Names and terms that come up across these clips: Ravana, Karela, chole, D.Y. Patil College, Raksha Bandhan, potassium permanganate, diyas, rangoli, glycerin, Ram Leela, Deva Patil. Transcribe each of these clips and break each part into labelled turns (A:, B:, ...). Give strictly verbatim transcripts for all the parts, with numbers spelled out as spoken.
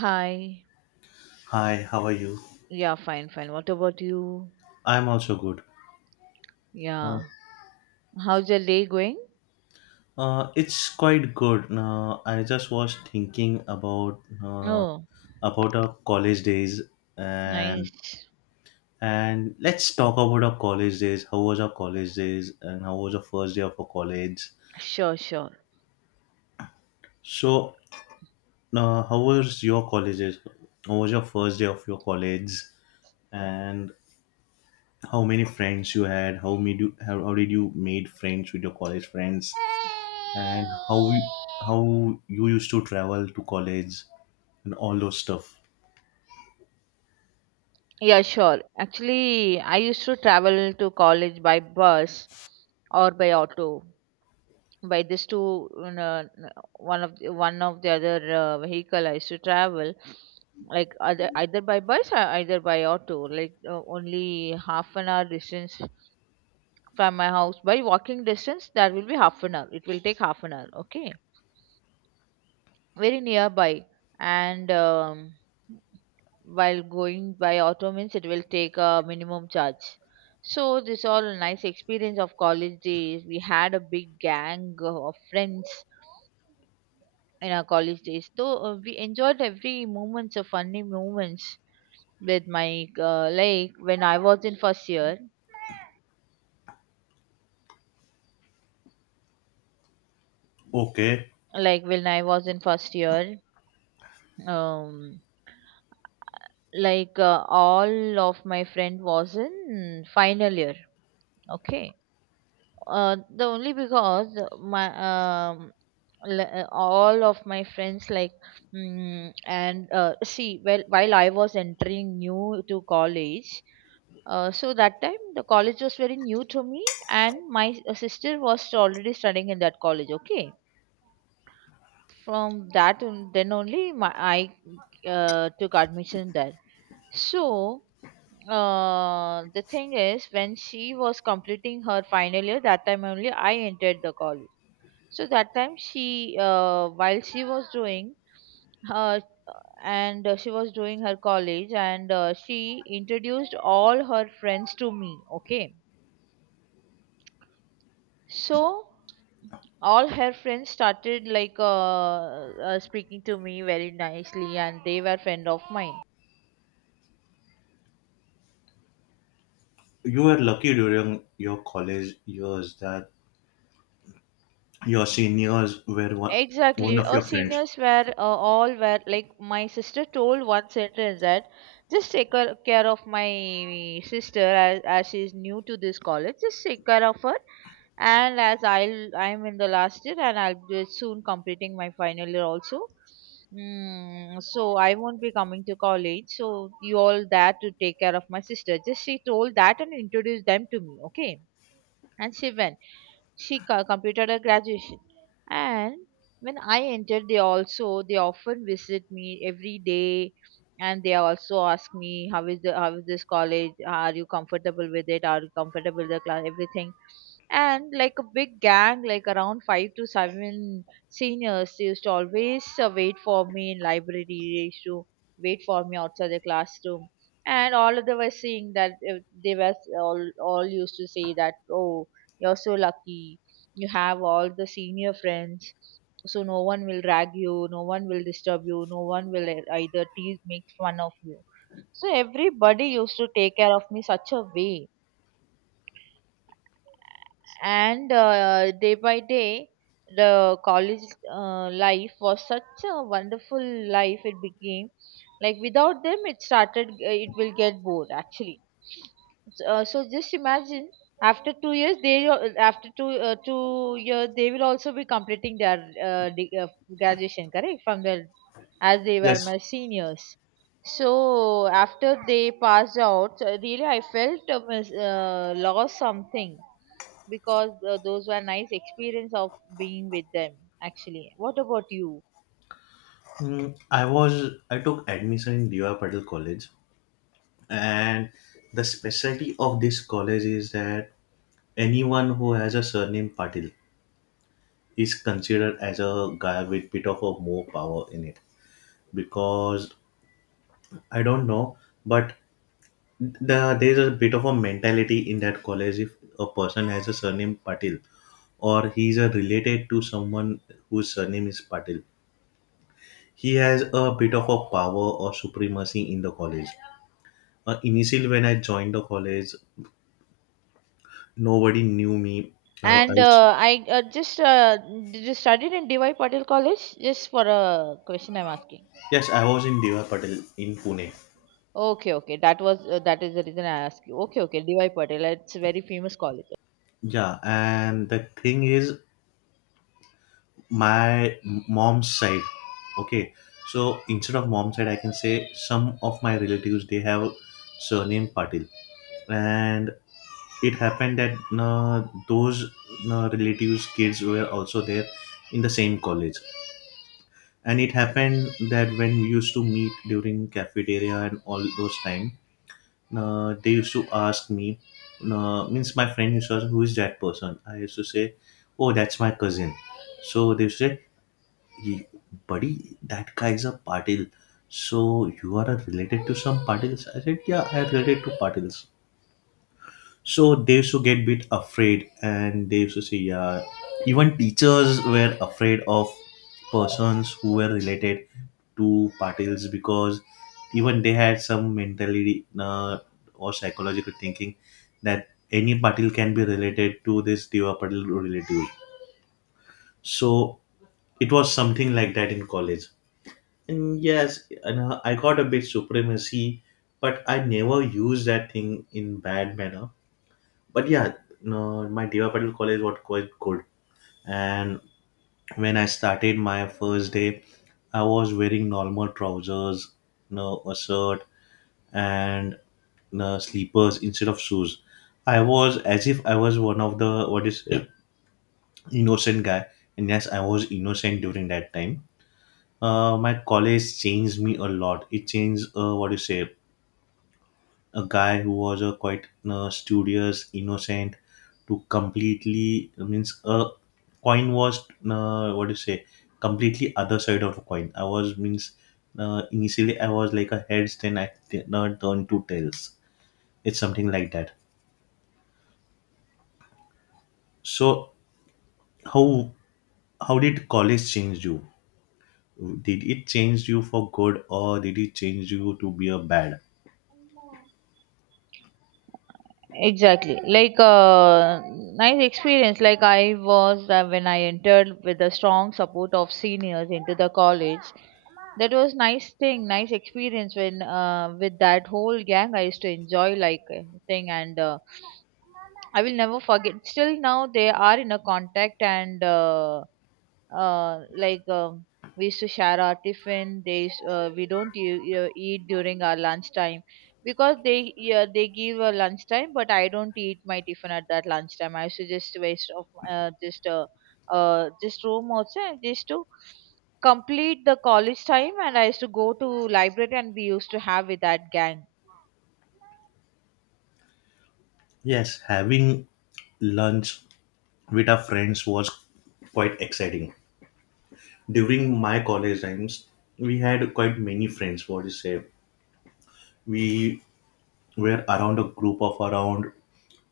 A: Hi.
B: Hi, how are you?
A: Yeah, fine, fine. What about you?
B: I'm also good. Uh,
A: Yeah. How's your day going?
B: uh, it's quite good. Uh, I just was thinking about uh,
A: Oh,
B: about our college days and
A: nice.
B: and let's talk about our college days. How was our college days and how was the first day of our college?
A: Sure, sure.
B: So, uh, how was your college days? How was your first day of your college? And how many friends you had? How made you how, how did you made friends with your college friends? and how you, how you used to travel to college and all those stuff.
A: Yeah, sure. Actually, I used to travel to college by bus or by auto. By these two, you know, one of the, one of the other uh, vehicle I used to travel, like either either by bus or either by auto. Like uh, only half an hour distance from my house by walking distance, that will be half an hour, it will take half an hour. Okay, very nearby. And um, while going by auto means it will take a minimum charge. So this all a nice experience of college days. We had a big gang of friends in our college days, though uh, we enjoyed every moments of funny moments with my uh, like when I was in first year,
B: Okay,
A: like when i was in first year um like uh, all of my friend was in final year. Okay. Uh, the only because my um, li- uh, all of my friends like mm, and uh, see, well, while I was entering new to college, uh, so that time the college was very new to me, and my s- uh, sister was already studying in that college. Okay, from that on, then only my, I uh, took admission there. So, uh, the thing is, when she was completing her final year, that time only I entered the college. So that time she, uh, while she was doing her, and uh, she was doing her college, and uh, she introduced all her friends to me. Okay, so all her friends started like uh, uh, speaking to me very nicely, and they were friend of mine.
B: you were lucky during your college years that your seniors were one, one
A: Exactly.
B: of
A: Our
B: your friends.
A: seniors were uh, all were, like, my sister told one sentence that just take care care of my sister, as, as she's new to this college. Just take care of her, and as I'll I'm in the last year, and I'll be soon completing my final year also. Mm, so I won't be coming to college. So you all there to take care of my sister. Just she told that and introduced them to me. Okay, and she went. She co- completed her graduation. And when I entered, they also they often visit me every day, and they also ask me, how is the how is this college? Are you comfortable with it? Are you comfortable with the class? Everything. And like a big gang, like around five to seven seniors, they used to always uh, wait for me in library. They used to wait for me outside the classroom, and all of them were saying that uh, they were all all used to say that, oh, you're so lucky. You have all the senior friends. So no one will rag you, no one will disturb you, no one will e- either tease, make fun of you. So everybody used to take care of me such a way. And uh, day by day the college uh, life was such a wonderful life it became. Like, without them, it started uh, it will get bored actually. Uh, so just imagine, after two years they al- after two uh, two years they will also be completing their uh, de- uh, graduation, correct? From their, as they were
B: Yes,
A: my seniors. So after they passed out, uh, really I felt uh, mis- uh, lost something, because uh, those were nice experience of being with them. Actually, what about you?
B: mm, I was I took admission in D Y. Patil College, and the specialty of this college is that anyone who has a surname Patil is considered as a guy with bit of a more power in it because I don't know, but the, there's a bit of a mentality in that college if a person has a surname Patil or he's a related to someone whose surname is Patil. He has a bit of a power or supremacy in the college. Uh, initially when I joined the college, nobody knew me. I, I
A: And
B: was,
A: uh, I uh, just uh, Did you studied in DY Patil college? Just for a question, I'm asking.
B: yes, I was in Deva Patil in Pune.
A: Okay, okay, that was uh, that is the reason I asked you. Okay, okay, DY Patil, it's a very famous college.
B: Yeah, and the thing is my mom's side, okay, so instead of mom's side I can say some of my relatives, they have surname Patil. And it happened that uh, those uh, relatives kids were also there in the same college. And it happened that when we used to meet during cafeteria and all those time, uh, they used to ask me, uh, means my friend used to ask who is that person. I used to say, "Oh, that's my cousin." So they used to say, "Ye- buddy, that guy is a Patil, so you are uh, related to some Patils." I said, "Yeah, I am related to Patils." So they used to get bit afraid, and they used to say, yeah, even teachers were afraid of persons who were related to Patils, because even they had some mentality uh, or psychological thinking that any Patil can be related to this Deva Patil relative. So it was something like that in college. And yes, and uh, I got a bit supremacy, but I never used that thing in bad manner. But yeah, no, my Deva Patil college was quite good. And when I started my first day, I was wearing normal trousers, no a shirt, and no sleepers instead of shoes. I was as if I was one of the what is innocent guy, and yes, I was innocent during that time. Uh, my college changed me a lot. It changed uh, what you say, a guy who was a quite uh, studious, innocent, to completely means a coin was uh, what do you say, completely other side of a coin. I was means uh, initially I was like a heads, then I did not turn to tails. It's something like that. So how how did college change you? Did it change you for good or did it change you to be a bad?
A: Exactly. Like uh, nice experience. Like, I was uh, when I entered with the strong support of seniors into the college. That was nice thing, nice experience when uh, with that whole gang. I used to enjoy, like uh, thing and uh, I will never forget. Still now they are in a contact. And uh, uh, like um, we used to share our tiffin. They used- uh, we don't u- uh, eat during our lunchtime, because they, yeah, they give a lunchtime, but I don't eat my tiffin at that lunchtime. I used to just waste of uh, just uh, uh, just room, also just to complete the college time. And I used to go to library, and we used to have with that gang.
B: Yes, having lunch with our friends was quite exciting. During my college times, we had quite many friends. What you say? We were around a group of around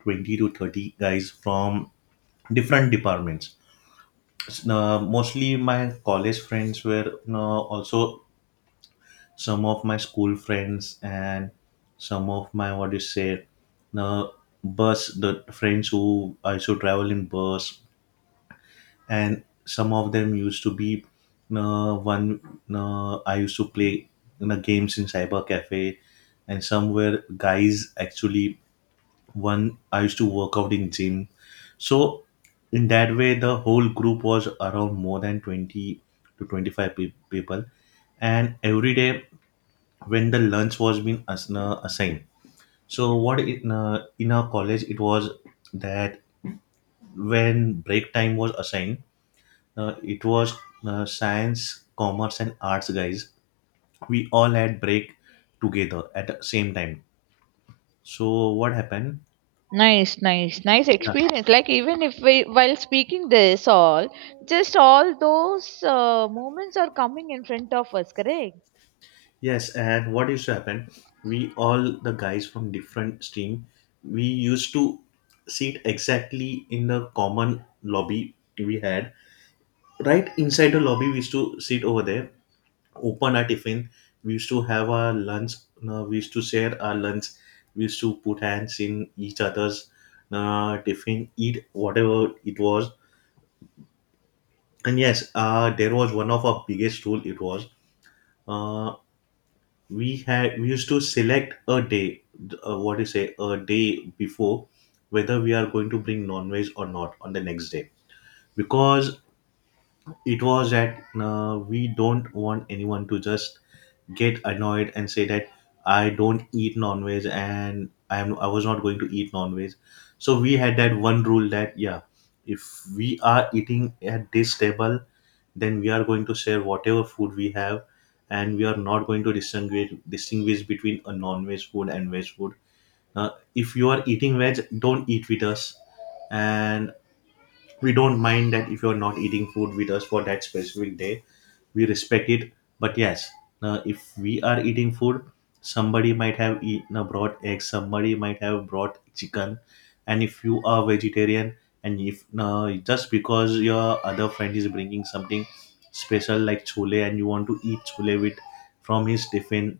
B: twenty to thirty guys from different departments. S- Uh, mostly my college friends were you also, some of my school friends and some of my what you say, uh, bus the friends who I used to travel in bus, and some of them used to be uh, one uh, I used to play, you know, games in cyber cafe, and some were guys actually one I used to work out in gym. So in that way the whole group was around more than twenty to twenty-five pe- people. And every day when the lunch was being as- uh, assigned, so what in, uh, in our college it was that when break time was assigned, uh, it was uh, science, commerce, and arts guys. We all had break together at the same time. So what happened?
A: Nice, nice, nice
B: Yeah.
A: experience. Like, even if we, while speaking this all, just all those uh, moments are coming in front of us, correct?
B: Yes, and what used to happen? We all the guys from different stream, we used to sit exactly in the common lobby we had. Right inside the lobby, we used to sit over there, open our tiffin. We used to have our lunch. Uh, we used to share our lunch. We used to put hands in each other's uh, tiffin, eat whatever it was. And yes, uh, there was one of our biggest rule. It was uh, we had we used to select a day. Uh, what do you say? A day before whether we are going to bring non-veg or not on the next day, because it was that uh, we don't want anyone to just get annoyed and say that I don't eat non-veg and I'm I was not going to eat non-veg. So we had that one rule that yeah, if we are eating at this table, then we are going to share whatever food we have, and we are not going to distinguish distinguish between a non-veg food and veg food. Uh, if you are eating veg, don't eat with us, and we don't mind that if you're not eating food with us for that specific day. We respect it. But yes, uh, if we are eating food, somebody might have eaten a brought egg, somebody might have brought chicken. And if you are vegetarian, and if uh, just because your other friend is bringing something special like chole and you want to eat chole with from his tiffin,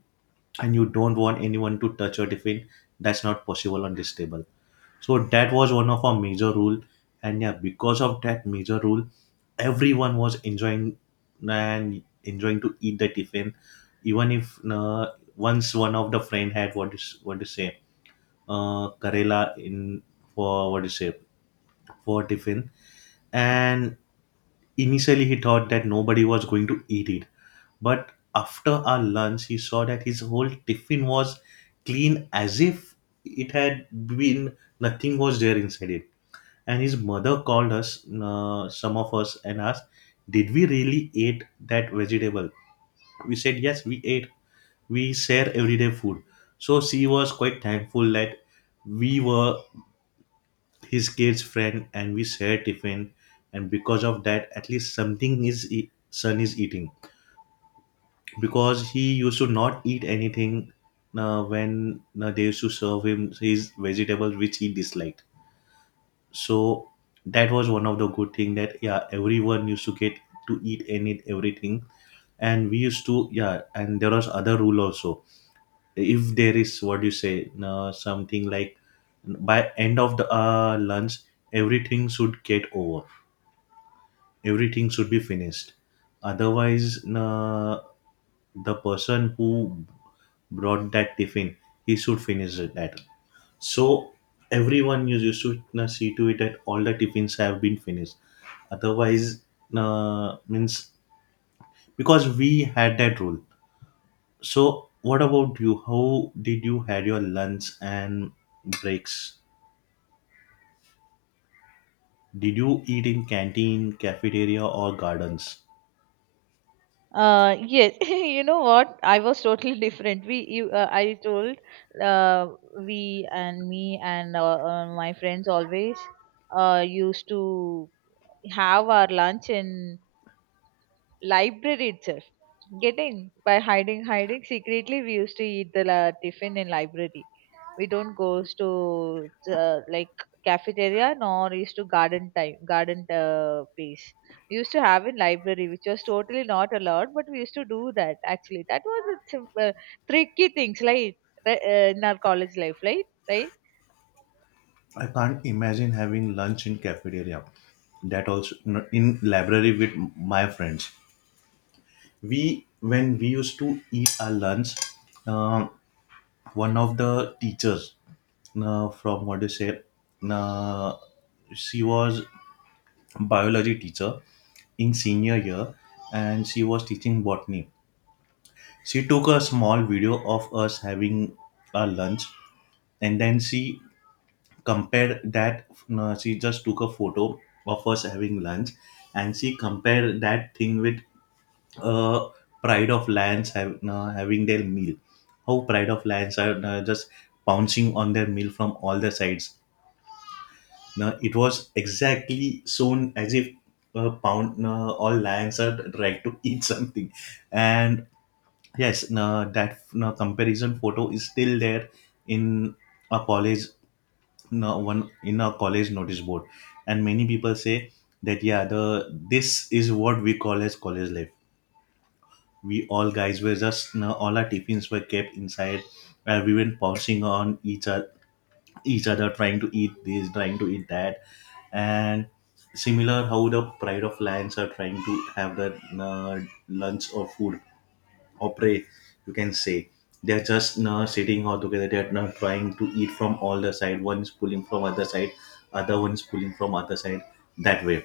B: and you don't want anyone to touch your tiffin, that's not possible on this table. So that was one of our major rule, and yeah, because of that major rule, everyone was enjoying and enjoying to eat the tiffin. Even if uh, once one of the friend had what is what to say, uh, Karela in for what is to say for tiffin, and initially he thought that nobody was going to eat it. But after our lunch he saw that his whole tiffin was clean as if it had been nothing was there inside it. And his mother called us, uh, some of us, and asked did we really ate that vegetable. We said yes we ate, we share everyday food. So she was quite thankful that we were his kid's friend and we share tiffin, and because of that at least something his e- son is eating, because he used to not eat anything uh, when uh, they used to serve him his vegetables which he disliked. So that was one of the good thing, that yeah, everyone used to get to eat and eat everything. And we used to, yeah, and there was other rule also. If there is what do you say uh, something like, by end of the uh, lunch, everything should get over, everything should be finished. Otherwise uh, the person who brought that tiffin, he should finish it that. So everyone, you you should uh, see to it that all the tiffins have been finished. Otherwise uh, means, because we had that rule. So what about you? How did you had your lunch and breaks? Did you eat in canteen, cafeteria or gardens?
A: Uh, yes, you know what? I was totally different. We, you, uh, I told, uh, we and me and uh, uh, My friends always uh, used to have our lunch in library itself, getting by hiding hiding secretly. We used to eat the la- tiffin in library. We don't go to uh, like cafeteria, nor used to garden time garden uh, place. We used to have in library, which was totally not allowed, but we used to do that actually. That was a simple tricky things, like uh, in our college life, right, right.
B: I can't imagine having lunch in cafeteria, that also in library. With my friends, we when we used to eat our lunch, uh, one of the teachers, uh, from what do you say, uh, she was biology teacher in senior year, and she was teaching botany. She took a small video of us having our lunch, and then she compared that, uh, she just took a photo of us having lunch, and she compared that thing with uh, pride of lions have, uh, having their meal. How pride of lions are uh, just pouncing on their meal from all the sides. Now it was exactly shown as if uh, pound uh, all lions are trying to eat something, and yes, uh, that uh, comparison photo is still there in a college, uh, one in a college notice board. And many people say that yeah, the this is what we call as college life. We all guys were just, you know, all our tiffins were kept inside, and we went pouncing on each other each other trying to eat this, trying to eat that. And similar how the pride of lions are trying to have their uh, lunch or food or prey, you can say. They're just uh, sitting all together, they're not trying to eat from all the side, one is pulling from other side, other one is pulling from other side, that way.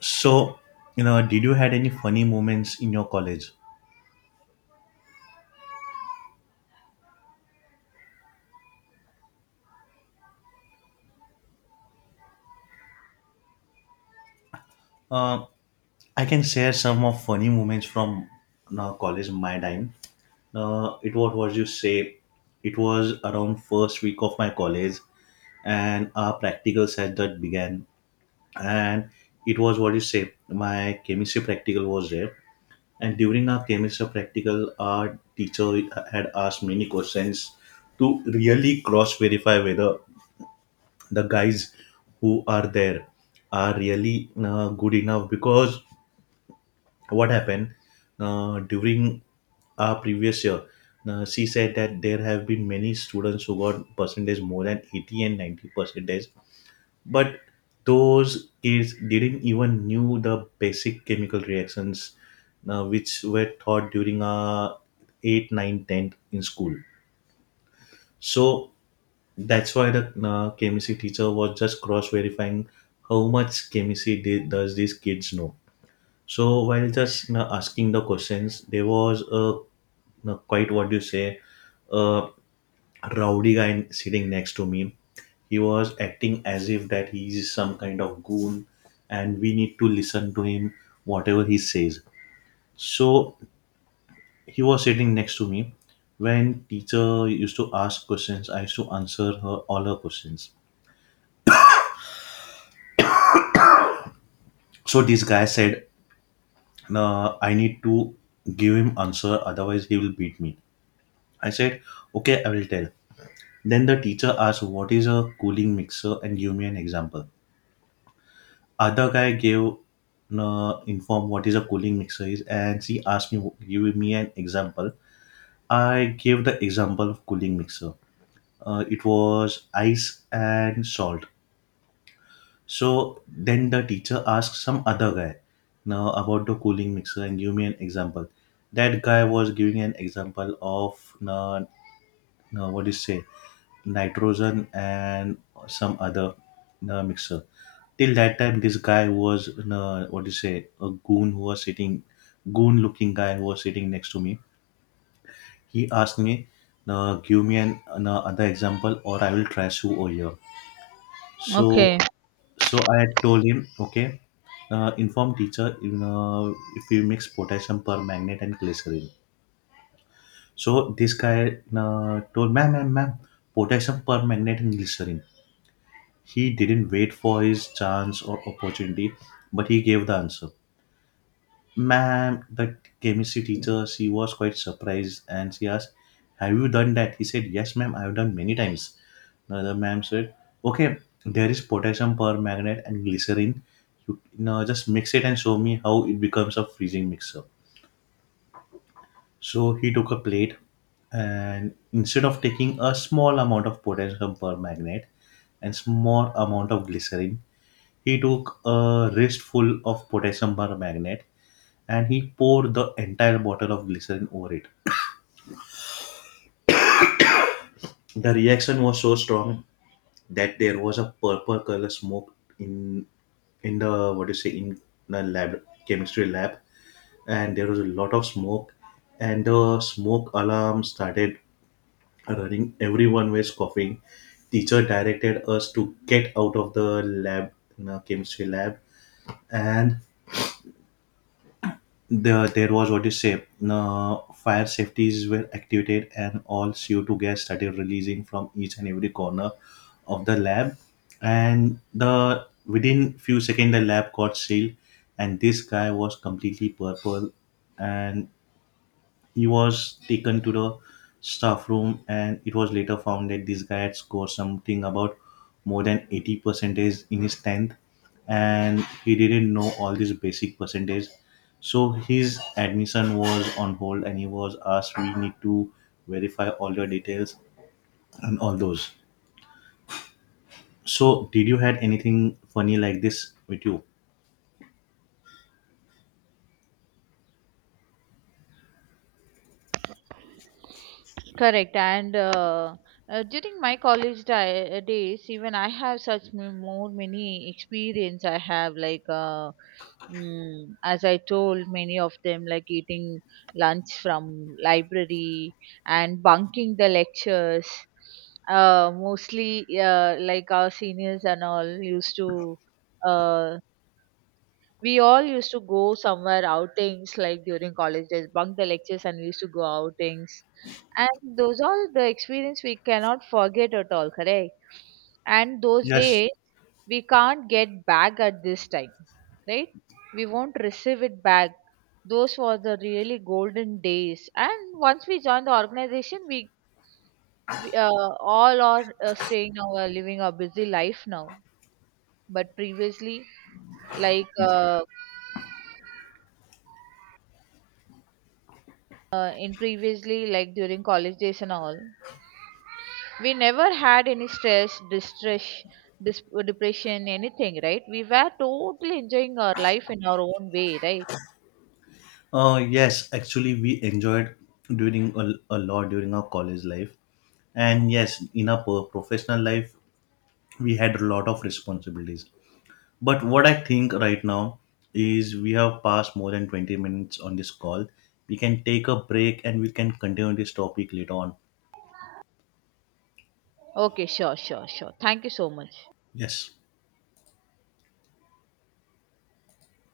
B: So, you know, did you had any funny moments in your college? Um, I can share some of funny moments from now college my time. Uh, it was what was you say. It was around first week of my college, and our practical set that began. And it was what you say. My chemistry practical was there, and during our chemistry practical, our teacher had asked many questions to really cross verify whether the guys who are there are really uh, good enough because what happened uh, during our previous year uh, she said that there have been many students who got percentage more than eighty and ninety percentage, but those kids didn't even knew the basic chemical reactions uh, which were taught during our eight nine tenth in school. So that's why the uh, chemistry teacher was just cross verifying how much chemistry they, does these kids know. So while just you know, asking the questions, there was a you know, quite what do you say, a rowdy guy sitting next to me. He was acting as if that he is some kind of goon, and we need to listen to him whatever he says. So he was sitting next to me. When teacher used to ask questions, I used to answer her all her questions. So this guy said, "No, I need to give him answer, otherwise he will beat me." I said, "Okay, I will tell." Then the teacher asked, "What is a cooling mixer? And give me an example." Other guy gave uh, informed what is a cooling mixer is, and she asked me, "Give me an example." I gave the example of cooling mixer. Uh, it was ice and salt. So then the teacher asked some other guy now about the cooling mixer and give me an example. That guy was giving an example of uh, uh, what do you say, nitrogen and some other uh, mixer. Till that time this guy was uh, what do you say, a goon who was sitting goon looking guy who was sitting next to me. He asked me, uh, "Give me an, an other example, or I will trash you over here."
A: Okay.
B: So so I told him, "Okay, uh, inform teacher in, uh, if you mix potassium permanganate and glycerin." So this guy uh, told, "Ma'am, ma'am, ma'am, potassium permanganate and glycerin." He didn't wait for his chance or opportunity, but he gave the answer. Ma'am, the chemistry teacher, she was quite surprised and she asked, "Have you done that?" He said, "Yes, ma'am, I've done many times." The other ma'am said, "Okay, there is potassium permanganate and glycerin. You, you know, just mix it and show me how it becomes a freezing mixer." So he took a plate, and instead of taking a small amount of potassium permanganate and small amount of glycerin, he took a wristful of potassium permanganate, and he poured the entire bottle of glycerin over it. The reaction was so strong that there was a purple color smoke in in the, what do you say, in the lab chemistry lab, and there was a lot of smoke, and the smoke alarm started running. Everyone was coughing. Teacher directed us to get out of the lab, the chemistry lab, and the there was what you say. Uh, fire safeties were activated, and all C O two gas started releasing from each and every corner of the lab. And the within few seconds, the lab got sealed, and this guy was completely purple, and he was taken to the staff room, and it was later found that this guy had scored something about more than eighty percentage in his tenth, and he didn't know all these basic percentage. So his admission was on hold, and he was asked, "We need to verify all the details and all those." So, did you had anything funny like this with you?
A: Correct. And uh, uh, during my college di- uh, days, even I have such m- more many experience. I have, like uh, mm, as I told many of them, like eating lunch from library and bunking the lectures. Uh, mostly, uh, like our seniors and all used to uh, we all used to go somewhere outings, like during college days, bunk the lectures, and we used to go outings. And those all the experience we cannot forget at all, correct? And those
B: Yes,
A: days we can't get back at this time, right? We won't receive it back. Those were the really golden days. And once we join the organization, we, we uh, all are uh, staying now, uh, living a busy life now. But previously, like uh, uh, in previously like during college days and all, we never had any stress, distress, dis- depression, anything, right? We were totally enjoying our life in our own way, right?
B: Uh, yes, actually, we enjoyed during a, a lot during our college life, and yes, in our pro- professional life, we had a lot of responsibilities. But what I think right now is we have passed more than twenty minutes on this call. We can take a break and we can continue this topic later on.
A: Okay, sure, sure, sure. Thank you so much.
B: Yes.